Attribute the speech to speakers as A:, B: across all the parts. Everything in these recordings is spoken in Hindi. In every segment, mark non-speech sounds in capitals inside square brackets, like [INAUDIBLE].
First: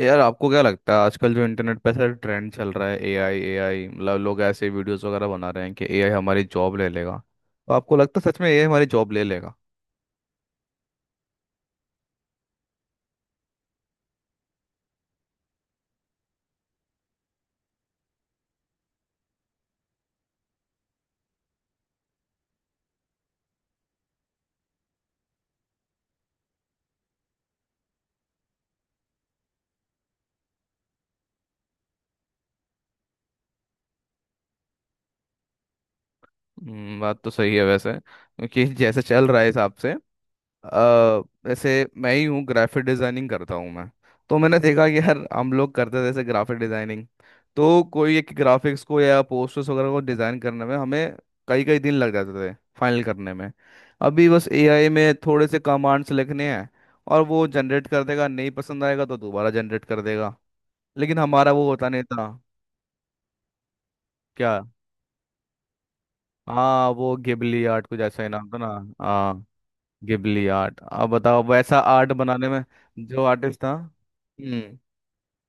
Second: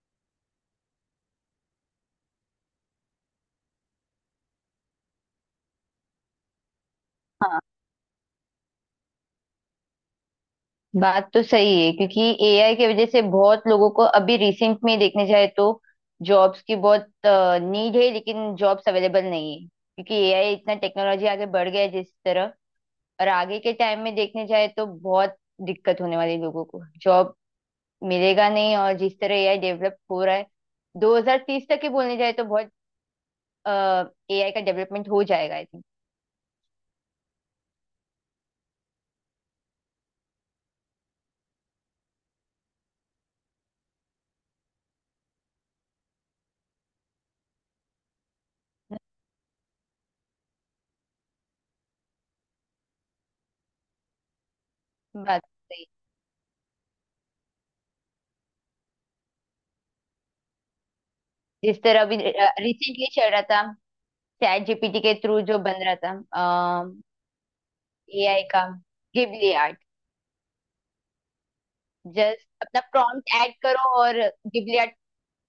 A: यार आपको क्या लगता है आजकल जो इंटरनेट पे ऐसा ट्रेंड चल रहा है, एआई एआई? मतलब लोग ऐसे वीडियोस वगैरह बना रहे हैं कि एआई हमारी जॉब ले लेगा.
B: हाँ।
A: तो आपको लगता है सच में एआई हमारी जॉब ले लेगा?
B: बात तो सही है, क्योंकि एआई की वजह से बहुत लोगों को अभी रिसेंट में देखने जाए तो जॉब्स की बहुत नीड है, लेकिन जॉब्स अवेलेबल नहीं है क्योंकि एआई इतना टेक्नोलॉजी आगे बढ़ गया है। जिस तरह और आगे के टाइम में देखने जाए तो बहुत दिक्कत होने वाली है, लोगों को जॉब मिलेगा नहीं। और जिस तरह एआई डेवलप हो रहा है, 2030 तक ही बोलने जाए तो बहुत एआई का डेवलपमेंट हो जाएगा, आई थिंक।
A: बात तो सही है वैसे क्योंकि [LAUGHS] जैसे चल रहा है हिसाब से. अ, वैसे मैं ही हूँ, ग्राफिक डिज़ाइनिंग करता हूँ मैं. तो मैंने देखा कि यार हम लोग करते थे जैसे ग्राफिक डिज़ाइनिंग, तो कोई एक ग्राफिक्स को या पोस्टर्स वगैरह को डिज़ाइन करने में हमें कई कई दिन लग जाते थे फाइनल करने में. अभी बस एआई में
B: बात
A: थोड़े
B: तो
A: से
B: सही।
A: कमांड्स लिखने हैं और वो जनरेट कर देगा, नहीं पसंद आएगा तो दोबारा जनरेट कर देगा. लेकिन हमारा वो
B: जिस
A: होता नहीं
B: तरह अभी
A: था.
B: रिसेंटली चल रहा था
A: क्या?
B: चैट जीपीटी के थ्रू जो बन रहा था
A: हाँ, वो गिबली आर्ट कुछ ऐसा ही
B: एआई
A: नाम था
B: का,
A: ना. हाँ,
B: गिबली आर्ट।
A: Ghibli art. अब बताओ वैसा आर्ट
B: जस्ट
A: बनाने में,
B: अपना
A: जो
B: प्रॉम्प्ट ऐड
A: आर्टिस्ट था,
B: करो और गिबली
A: हम्म.
B: आर्ट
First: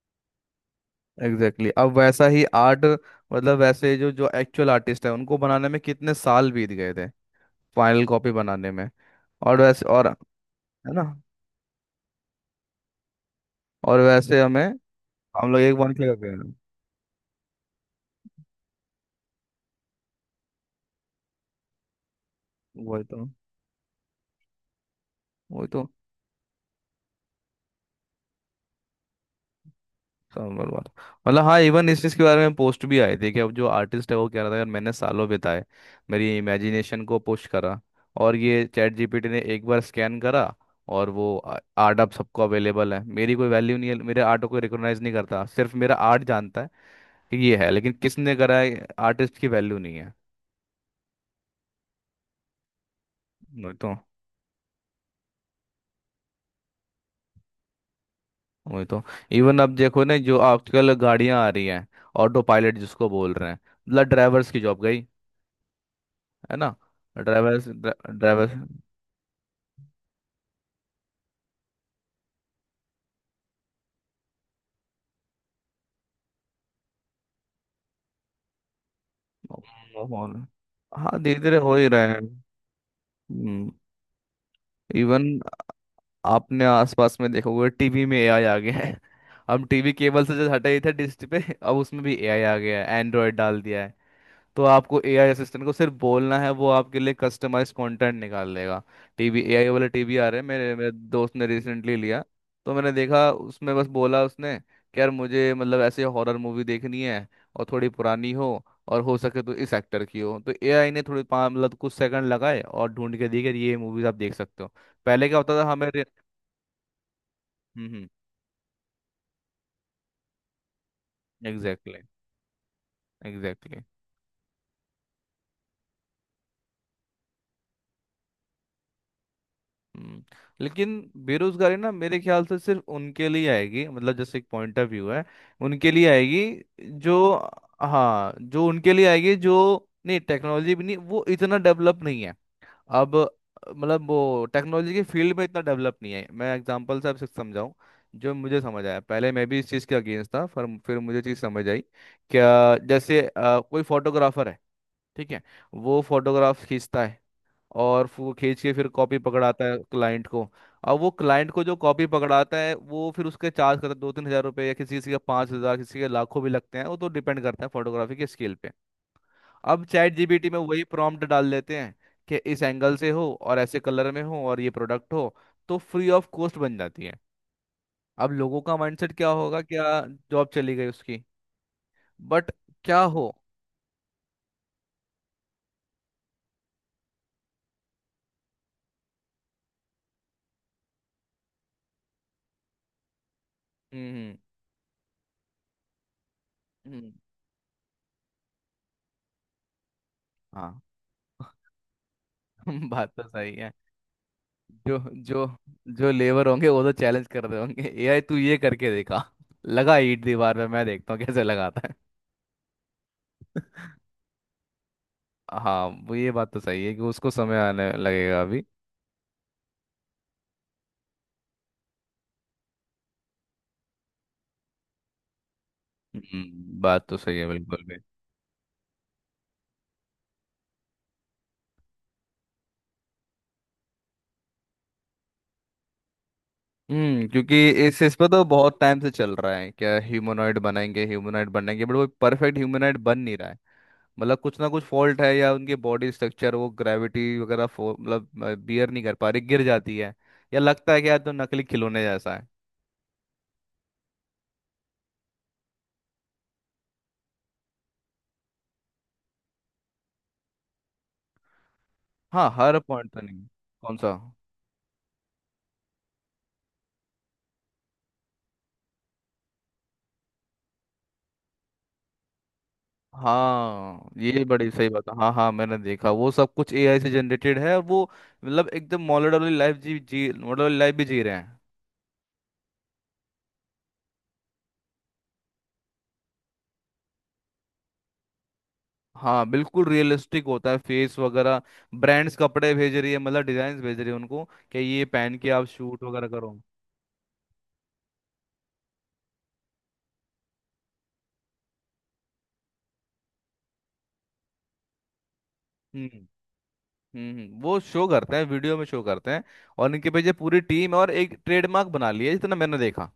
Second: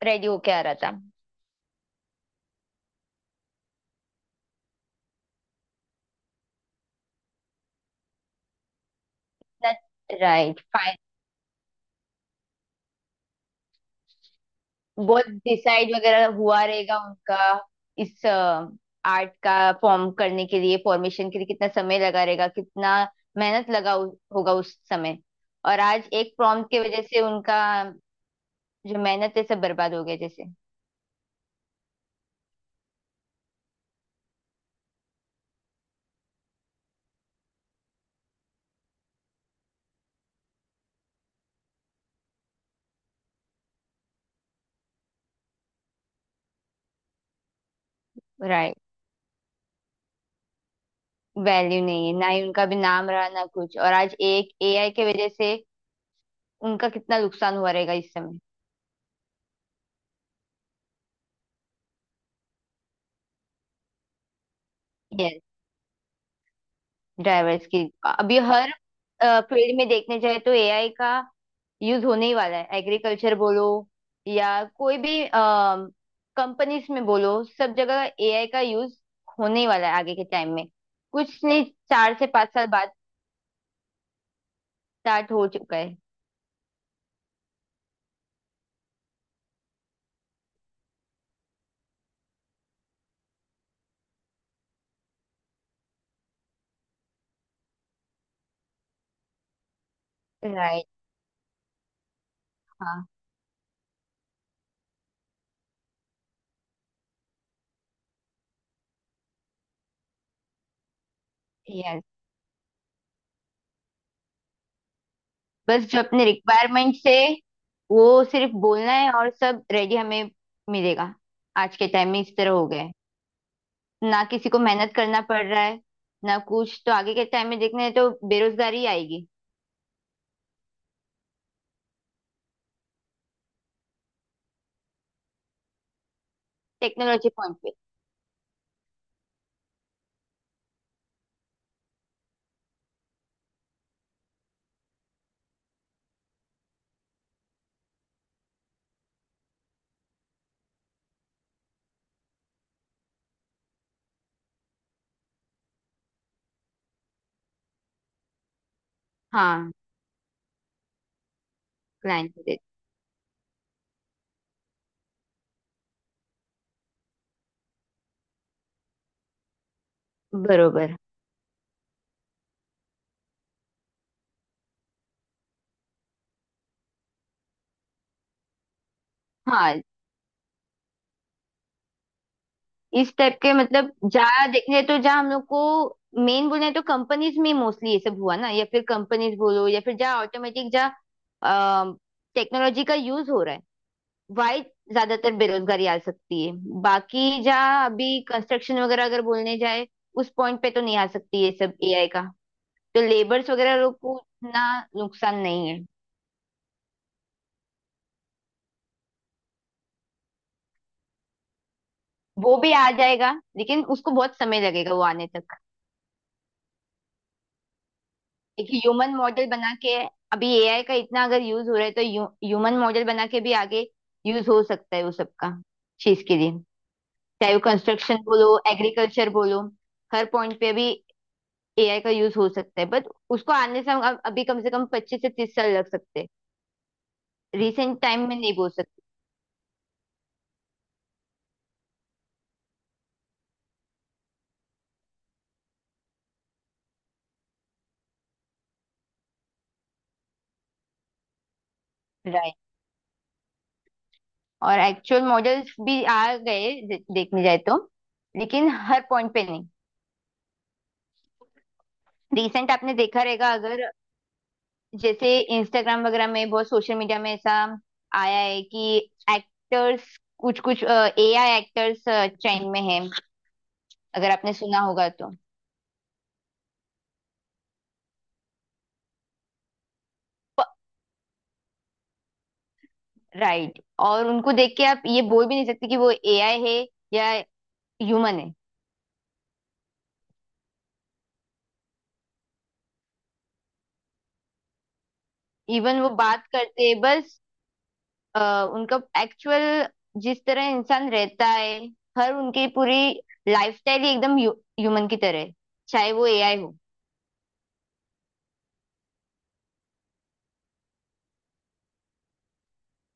B: रेडी होके आ रहा था।
A: Exactly exactly. अब वैसा ही आर्ट मतलब वैसे जो जो एक्चुअल आर्टिस्ट है उनको बनाने में कितने साल बीत गए थे फाइनल कॉपी बनाने में. और वैसे और, है
B: राइट, फाइन।
A: ना? और वैसे हमें,
B: बहुत
A: हम लोग एक
B: डिसाइड
A: बार क्या
B: वगैरह
A: कर गए.
B: हुआ रहेगा उनका। इस आर्ट का फॉर्म करने के लिए, फॉर्मेशन के लिए कितना समय लगा रहेगा, कितना
A: वही तो.
B: मेहनत लगा होगा उस समय।
A: वही
B: और
A: तो.
B: आज एक प्रॉम्प्ट की वजह से उनका जो मेहनत है सब बर्बाद हो गया जैसे।
A: समझ बात, मतलब हाँ, इवन इस चीज़ के बारे में पोस्ट भी आए थे कि अब जो आर्टिस्ट है वो कह रहा था यार मैंने सालों बिताए मेरी इमेजिनेशन को पुश करा, और ये चैट जीपीटी ने एक बार स्कैन करा और वो आर्ट अब सबको अवेलेबल है. मेरी कोई वैल्यू नहीं है, मेरे आर्ट को कोई रिकॉग्नाइज नहीं करता, सिर्फ मेरा आर्ट जानता है कि ये है, लेकिन किसने करा
B: राइट।
A: है आर्टिस्ट की वैल्यू नहीं है.
B: वैल्यू नहीं है, ना ही उनका भी नाम रहा ना
A: वही
B: कुछ, और
A: तो.
B: आज एक एआई के वजह से उनका कितना नुकसान हुआ रहेगा इस समय।
A: वही तो. इवन अब देखो ना, जो आजकल गाड़ियां आ रही हैं ऑटो पायलट जिसको बोल रहे हैं, मतलब ड्राइवर्स की जॉब गई,
B: यस।
A: है ना?
B: ड्राइवर्स
A: ड्राइवर्स
B: की। अभी
A: ड्राइवर्स.
B: हर फील्ड में देखने जाए तो एआई का यूज होने ही वाला है। एग्रीकल्चर बोलो या कोई भी कंपनीज में बोलो, सब जगह एआई का यूज होने ही वाला है आगे के
A: माहौल.
B: टाइम में।
A: हाँ, धीरे
B: कुछ
A: धीरे
B: नहीं,
A: हो ही रहा
B: चार
A: है.
B: से पांच साल बाद
A: हम्म. इवन
B: स्टार्ट हो चुका है।
A: आपने आसपास में देखोगे टीवी में एआई आ गया है. हम टीवी केबल से जो हटे ही थे डिश पे, अब उसमें भी एआई आ गया है, एंड्रॉयड डाल दिया है. तो आपको एआई असिस्टेंट को सिर्फ बोलना है, वो आपके लिए कस्टमाइज कंटेंट निकाल लेगा. टीवी एआई वाले टीवी आ रहे हैं, मेरे
B: राइट।
A: मेरे दोस्त ने रिसेंटली लिया. तो मैंने
B: हाँ।
A: देखा उसमें, बस बोला उसने कि यार मुझे मतलब ऐसे हॉरर मूवी देखनी है, और थोड़ी पुरानी हो, और हो सके तो इस एक्टर की हो. तो एआई ने थोड़ी मतलब कुछ
B: यस।
A: सेकंड लगाए और ढूंढ के दी कि ये मूवीज आप देख सकते हो. पहले क्या होता था,
B: बस
A: हमें
B: जो अपने रिक्वायरमेंट से
A: हम्म.
B: वो सिर्फ बोलना है और सब रेडी हमें मिलेगा। आज के
A: एग्जैक्टली.
B: टाइम में इस तरह हो गया है,
A: एग्जैक्टली.
B: ना किसी को मेहनत करना पड़ रहा है ना कुछ, तो आगे के टाइम में देखना है तो बेरोजगारी आएगी।
A: हम्म, लेकिन बेरोजगारी ना मेरे ख्याल से सिर्फ उनके लिए आएगी, मतलब जैसे एक पॉइंट ऑफ व्यू है उनके लिए आएगी, जो,
B: टेक्नोलॉजी पॉइंट पे।
A: हाँ, जो उनके लिए आएगी जो. नहीं, टेक्नोलॉजी भी नहीं, वो इतना डेवलप नहीं है अब. मतलब वो टेक्नोलॉजी के फील्ड में इतना डेवलप नहीं है. मैं एग्जांपल से आपसे समझाऊं जो मुझे समझ आया. पहले मैं भी इस चीज़ के अगेंस्ट था, पर फिर मुझे चीज़ समझ आई. क्या, जैसे कोई फोटोग्राफर है, ठीक है, वो फोटोग्राफ खींचता है, और फिर वो खींच के फिर कॉपी पकड़ाता
B: हाँ।
A: है क्लाइंट को. अब वो क्लाइंट को जो कॉपी
B: क्लाइंट पे
A: पकड़ाता है वो फिर उसके चार्ज करता है 2-3 हजार रुपये, या किसी किसी का 5 हजार, किसी के लाखों भी लगते हैं, वो तो डिपेंड करता है फोटोग्राफी के स्किल पे. अब चैट जीपीटी में वही
B: बरोबर।
A: प्रॉम्प्ट डाल देते हैं कि इस एंगल से हो और ऐसे कलर में हो और ये प्रोडक्ट हो, तो फ्री ऑफ कॉस्ट बन जाती है. अब लोगों का माइंडसेट क्या होगा
B: हाँ,
A: क्या, जॉब चली गई उसकी. बट क्या
B: इस
A: हो.
B: टाइप के, मतलब जहाँ देखने तो, जहाँ हम लोग को मेन बोलना है तो कंपनीज में मोस्टली ये सब हुआ ना, या फिर कंपनीज बोलो, या फिर जहाँ ऑटोमेटिक, जहाँ टेक्नोलॉजी का यूज हो रहा है,
A: हम्म
B: वाई ज्यादातर बेरोजगारी आ सकती है।
A: हम्म, हम्म,
B: बाकी जहाँ अभी कंस्ट्रक्शन वगैरह अगर बोलने जाए, उस पॉइंट पे
A: हाँ,
B: तो नहीं आ सकती ये सब एआई का।
A: [LAUGHS]
B: तो
A: बात तो
B: लेबर्स
A: सही है.
B: वगैरह लोग को इतना
A: जो
B: नुकसान
A: जो
B: नहीं है।
A: जो लेबर होंगे वो तो चैलेंज कर रहे होंगे एआई तू ये करके देखा, लगा ईंट दीवार में, मैं देखता हूँ कैसे लगाता है.
B: वो भी आ जाएगा, लेकिन उसको बहुत समय लगेगा वो आने तक।
A: हाँ वो ये बात तो सही है कि उसको समय आने लगेगा अभी.
B: एक ह्यूमन मॉडल बना के, अभी एआई का इतना अगर यूज हो रहा है तो ह्यूमन मॉडल बना के भी आगे यूज हो सकता है, वो सबका चीज के लिए।
A: बात तो सही है
B: चाहे वो
A: बिल्कुल भी.
B: कंस्ट्रक्शन बोलो, एग्रीकल्चर बोलो, हर पॉइंट पे अभी एआई का यूज हो सकता है, बट उसको आने से हम अभी कम से कम 25 से 30 साल लग सकते हैं।
A: हम्म, क्योंकि
B: रिसेंट
A: इस पर
B: टाइम में
A: तो
B: नहीं बोल
A: बहुत टाइम
B: सकते।
A: से चल रहा है, क्या ह्यूमनॉइड बनाएंगे ह्यूमनॉइड बनाएंगे, बट वो परफेक्ट ह्यूमनॉइड बन नहीं रहा है. मतलब कुछ ना कुछ फॉल्ट है या उनके बॉडी स्ट्रक्चर वो ग्रेविटी वगैरह मतलब बियर नहीं कर पा रही, गिर जाती है, या लगता है कि यार तो नकली खिलौने जैसा है.
B: राइट। और एक्चुअल मॉडल्स भी आ गए, देखने जाए तो। लेकिन हर पॉइंट पे नहीं।
A: हाँ,
B: रिसेंट
A: हर
B: आपने
A: पॉइंट तो
B: देखा
A: नहीं.
B: रहेगा अगर,
A: कौन सा?
B: जैसे इंस्टाग्राम वगैरह में, बहुत सोशल मीडिया में ऐसा आया है कि एक्टर्स, कुछ कुछ एआई एक्टर्स ट्रेंड में है,
A: हाँ
B: अगर
A: ये
B: आपने
A: बड़ी
B: सुना
A: सही
B: होगा
A: बात है, हाँ
B: तो।
A: हाँ, मैंने देखा वो सब कुछ एआई से जनरेटेड है और वो मतलब एकदम मॉडल वाली लाइफ, जी जी मॉडल वाली लाइफ भी जी रहे हैं.
B: राइट। और उनको देख के आप ये बोल भी नहीं सकते कि वो एआई है या ह्यूमन है।
A: हाँ बिल्कुल रियलिस्टिक होता है फेस वगैरह. ब्रांड्स कपड़े भेज रही है, मतलब डिजाइन भेज रही है उनको कि ये पहन के आप
B: इवन
A: शूट
B: वो
A: वगैरह
B: बात
A: करो.
B: करते हैं बस, उनका एक्चुअल जिस तरह इंसान रहता है, हर उनकी पूरी लाइफस्टाइल ही एकदम ह्यूमन की तरह है, चाहे
A: हम्म
B: वो एआई हो।
A: वो शो करते हैं वीडियो में शो करते हैं, और इनके पीछे पूरी टीम और एक ट्रेडमार्क बना लिया है, जितना मैंने देखा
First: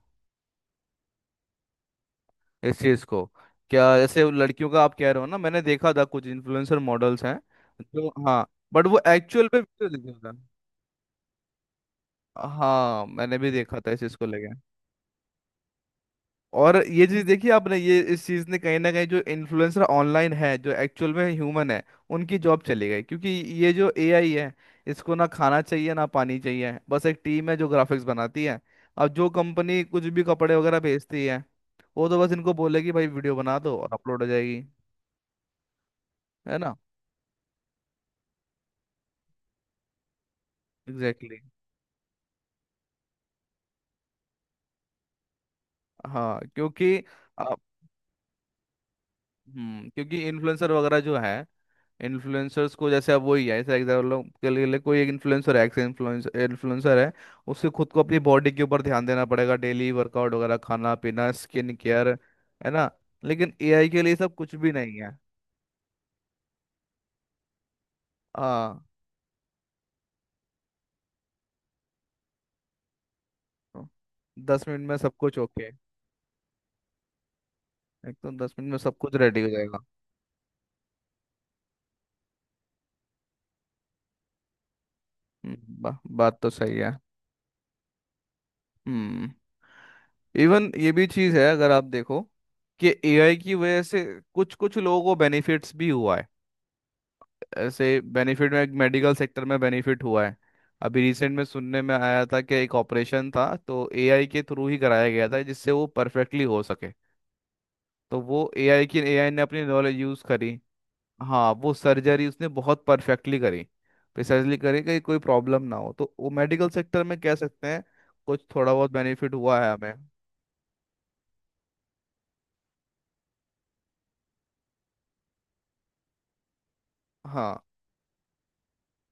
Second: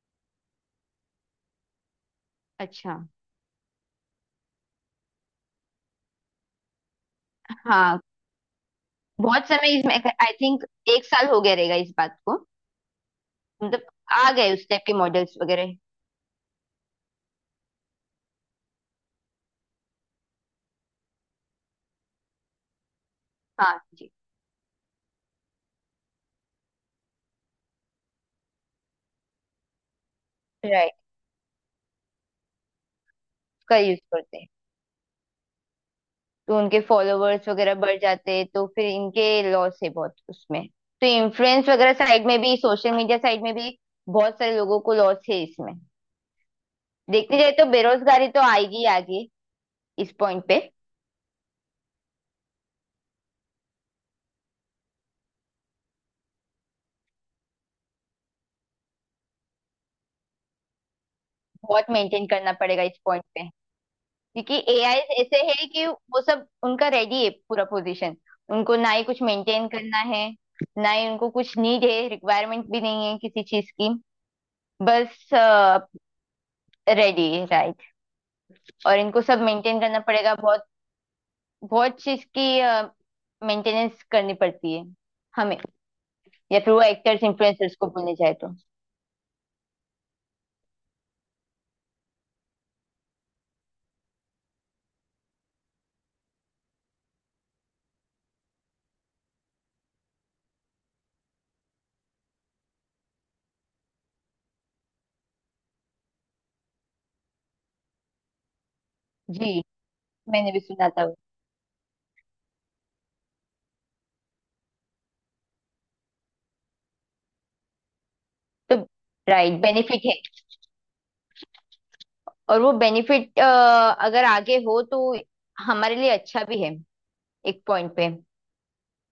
A: इस
B: अच्छा।
A: चीज को. क्या जैसे वो लड़कियों का आप कह रहे हो ना, मैंने देखा था कुछ इन्फ्लुएंसर मॉडल्स हैं
B: हाँ।
A: जो. हाँ, बट वो
B: बहुत
A: एक्चुअल में
B: समय
A: वीडियो
B: इसमें,
A: दिखा
B: आई
A: था.
B: थिंक 1 साल हो गया रहेगा इस बात को,
A: हाँ मैंने भी देखा
B: मतलब
A: था इस चीज को
B: आ
A: लेके.
B: गए उस टाइप के मॉडल्स वगैरह।
A: और ये चीज देखी आपने, ये इस चीज ने कहीं ना कहीं जो इन्फ्लुएंसर ऑनलाइन है जो एक्चुअल में ह्यूमन है उनकी जॉब चली गई, क्योंकि ये
B: हाँ
A: जो
B: जी।
A: एआई है इसको ना खाना चाहिए ना पानी चाहिए, बस एक टीम है जो ग्राफिक्स बनाती है. अब जो कंपनी कुछ भी कपड़े वगैरह
B: राइट।
A: भेजती है वो तो बस इनको बोलेगी भाई वीडियो बना दो
B: उसका
A: और
B: यूज
A: अपलोड हो
B: करते हैं,
A: जाएगी, है
B: तो
A: ना?
B: उनके फॉलोवर्स वगैरह बढ़ जाते हैं, तो फिर इनके लॉस है बहुत उसमें। तो
A: एग्जैक्टली exactly.
B: इन्फ्लुएंस वगैरह साइड में भी, सोशल मीडिया साइड में भी बहुत सारे लोगों को लॉस है इसमें।
A: हाँ, क्योंकि
B: देखने जाए
A: आप,
B: तो बेरोजगारी तो आएगी ही आगे।
A: हम्म,
B: इस
A: क्योंकि
B: पॉइंट पे
A: इन्फ्लुएंसर वगैरह जो है, इन्फ्लुएंसर्स को जैसे अब वही है, जैसे एग्जाम्पल के लिए लिए कोई एक इन्फ्लुएंसर है, एक्स इन्फ्लुएंसर इन्फ्लुएंसर है, उससे खुद को अपनी बॉडी के ऊपर ध्यान देना पड़ेगा, डेली वर्कआउट वगैरह, खाना पीना, स्किन
B: बहुत
A: केयर,
B: मेंटेन करना
A: है
B: पड़ेगा
A: ना?
B: इस पॉइंट पे।
A: लेकिन एआई के लिए सब
B: क्योंकि
A: कुछ भी
B: एआई
A: नहीं है.
B: ऐसे है कि वो सब उनका रेडी है, पूरा पोजीशन। उनको
A: हाँ,
B: ना ही कुछ मेंटेन करना है, ना ही उनको कुछ नीड है, रिक्वायरमेंट भी नहीं है किसी चीज
A: तो
B: की।
A: 10 मिनट में सब
B: बस
A: कुछ ओके.
B: रेडी है। राइट।
A: एकदम 10 मिनट में सब
B: और
A: कुछ
B: इनको सब
A: रेडी हो जाएगा.
B: मेंटेन करना पड़ेगा, बहुत बहुत चीज की मेंटेनेंस करनी पड़ती है
A: हम्म,
B: हमें।
A: बात तो
B: या फिर
A: सही
B: वो
A: है.
B: एक्टर्स इन्फ्लुएंसर्स को बोलने जाए तो।
A: हम्म, इवन ये भी चीज़ है अगर आप देखो कि एआई की वजह से कुछ कुछ लोगों को बेनिफिट्स भी हुआ है. ऐसे बेनिफिट में मेडिकल सेक्टर में बेनिफिट हुआ है. अभी रिसेंट में सुनने में आया था कि एक ऑपरेशन था, तो एआई के थ्रू ही कराया गया था जिससे वो परफेक्टली हो सके. तो वो एआई ने
B: जी।
A: अपनी नॉलेज यूज़ करी.
B: मैंने भी सुना था वो।
A: हाँ वो सर्जरी उसने बहुत परफेक्टली करी, प्रिसाइजली करी कि कोई प्रॉब्लम ना हो. तो वो मेडिकल सेक्टर में कह सकते हैं कुछ थोड़ा
B: तो
A: बहुत बेनिफिट हुआ
B: राइट,
A: है हमें.
B: बेनिफिट है, और वो बेनिफिट अगर आगे हो तो हमारे लिए अच्छा भी है
A: हाँ.
B: एक पॉइंट पे।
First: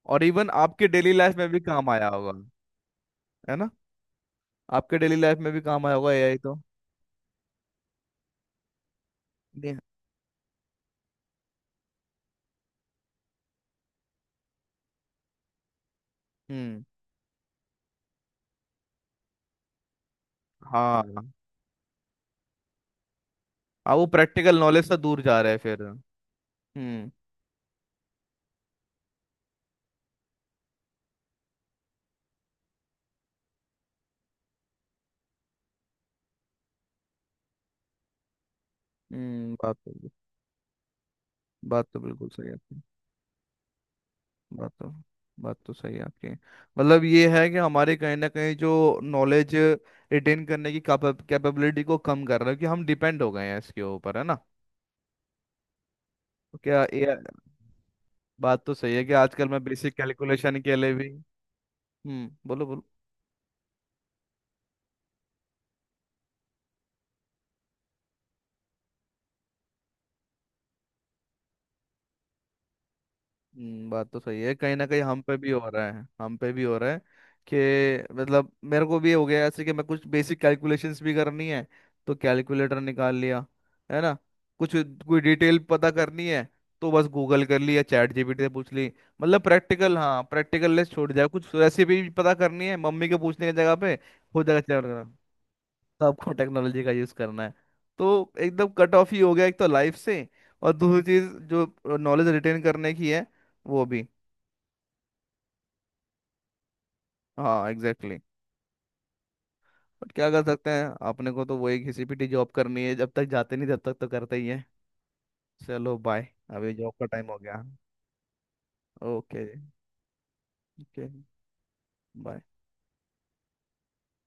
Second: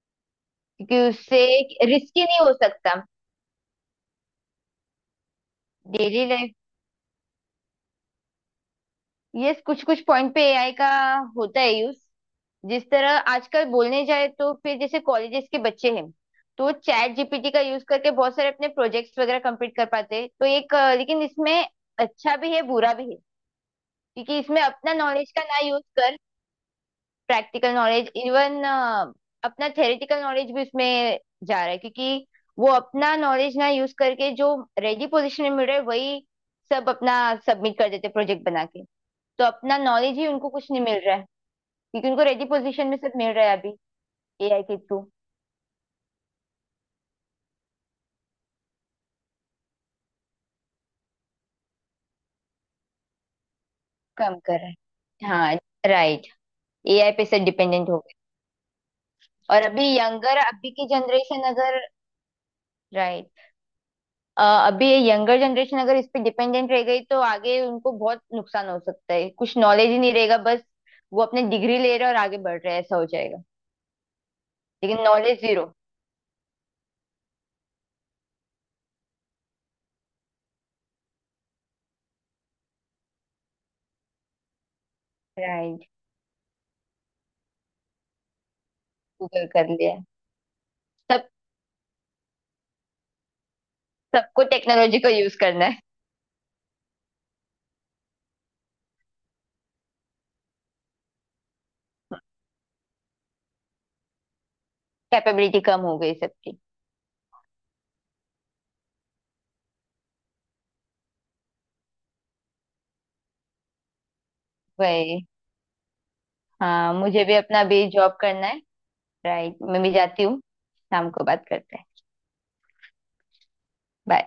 A: और इवन आपके
B: क्योंकि
A: डेली लाइफ
B: उससे
A: में भी काम आया
B: रिस्की
A: होगा,
B: नहीं हो सकता।
A: है ना? आपके डेली लाइफ में भी काम आया होगा
B: डेली
A: एआई
B: लाइफ।
A: तो.
B: यस,
A: नहीं,
B: कुछ कुछ पॉइंट पे एआई का होता है यूज। जिस तरह आजकल बोलने जाए तो, फिर जैसे कॉलेजेस के बच्चे हैं, तो
A: हम्म,
B: चैट जीपीटी का यूज करके बहुत सारे अपने प्रोजेक्ट्स वगैरह कंप्लीट कर पाते हैं, तो एक लेकिन
A: हाँ,
B: इसमें अच्छा भी है बुरा भी है।
A: हाँ वो
B: क्योंकि
A: प्रैक्टिकल
B: इसमें
A: नॉलेज
B: अपना
A: से दूर
B: नॉलेज
A: जा
B: का
A: रहे हैं
B: ना यूज
A: फिर.
B: कर,
A: हम्म.
B: प्रैक्टिकल नॉलेज, इवन अपना थेरेटिकल नॉलेज भी उसमें जा रहा है, क्योंकि वो अपना नॉलेज ना यूज करके, जो रेडी पोजीशन में मिल रहा है वही सब अपना सबमिट कर देते प्रोजेक्ट बना के। तो
A: हम्म. बात
B: अपना
A: तो,
B: नॉलेज ही उनको कुछ नहीं मिल रहा है,
A: बात तो
B: क्योंकि उनको
A: बिल्कुल
B: रेडी
A: सही है आपकी.
B: पोजीशन में सब मिल रहा है अभी एआई
A: बात
B: के
A: तो,
B: थ्रू।
A: बात तो सही है आपकी. मतलब ये है कि हमारे कहीं ना कहीं जो नॉलेज रिटेन करने की कैपेबिलिटी को कम कर रहा है, कि हम डिपेंड हो गए हैं इसके ऊपर, है
B: कम
A: ना?
B: कर रहा है, हाँ। राइट।
A: तो क्या
B: एआई
A: ये
B: पे सब डिपेंडेंट हो गए।
A: बात तो सही है कि आजकल मैं
B: और अभी
A: बेसिक
B: यंगर,
A: कैलकुलेशन
B: अभी
A: के
B: की
A: लिए भी,
B: जनरेशन अगर,
A: हम्म, बोलो बोलो.
B: राइट। अभी ये यंगर जनरेशन अगर इस पे डिपेंडेंट रह गई तो आगे उनको बहुत नुकसान हो सकता है, कुछ नॉलेज ही नहीं रहेगा। बस वो अपने डिग्री ले रहे हैं और आगे बढ़ रहे हैं, ऐसा हो जाएगा।
A: बात तो सही है कहीं ना कहीं
B: लेकिन
A: हम पे
B: नॉलेज
A: भी
B: जीरो।
A: हो रहा है, हम पे भी हो रहा है, कि मतलब मेरे को भी हो गया ऐसे कि मैं कुछ बेसिक कैलकुलेशंस भी करनी है तो कैलकुलेटर निकाल लिया, है ना? कुछ कोई डिटेल
B: राइट।
A: पता करनी है तो बस गूगल कर ली या चैट जीपीटी से पूछ ली. मतलब
B: गूगल कर
A: प्रैक्टिकल,
B: लिया
A: हाँ, प्रैक्टिकल लेस छोड़ जाए,
B: सब,
A: कुछ रेसिपी पता करनी है मम्मी के पूछने की जगह पे हो
B: सबको
A: जाएगा
B: टेक्नोलॉजी
A: चैट.
B: को यूज करना है।
A: तो आपको टेक्नोलॉजी का यूज करना है, तो एकदम कट ऑफ ही हो गया एक तो लाइफ से, और दूसरी चीज जो नॉलेज रिटेन करने की है वो भी.
B: कैपेबिलिटी कम हो गई सबकी।
A: हाँ एग्जैक्टली exactly. बट क्या कर सकते हैं, अपने को तो वही घिसी पिटी जॉब करनी है, जब तक जाते नहीं तब तक तो करते ही है.
B: वही।
A: चलो बाय, अभी जॉब
B: हाँ,
A: का
B: मुझे
A: टाइम
B: भी
A: हो गया.
B: अपना भी जॉब करना है।
A: ओके.
B: राइट, मैं भी जाती हूँ।
A: ओके
B: शाम को बात करते हैं।
A: बाय.
B: Bye।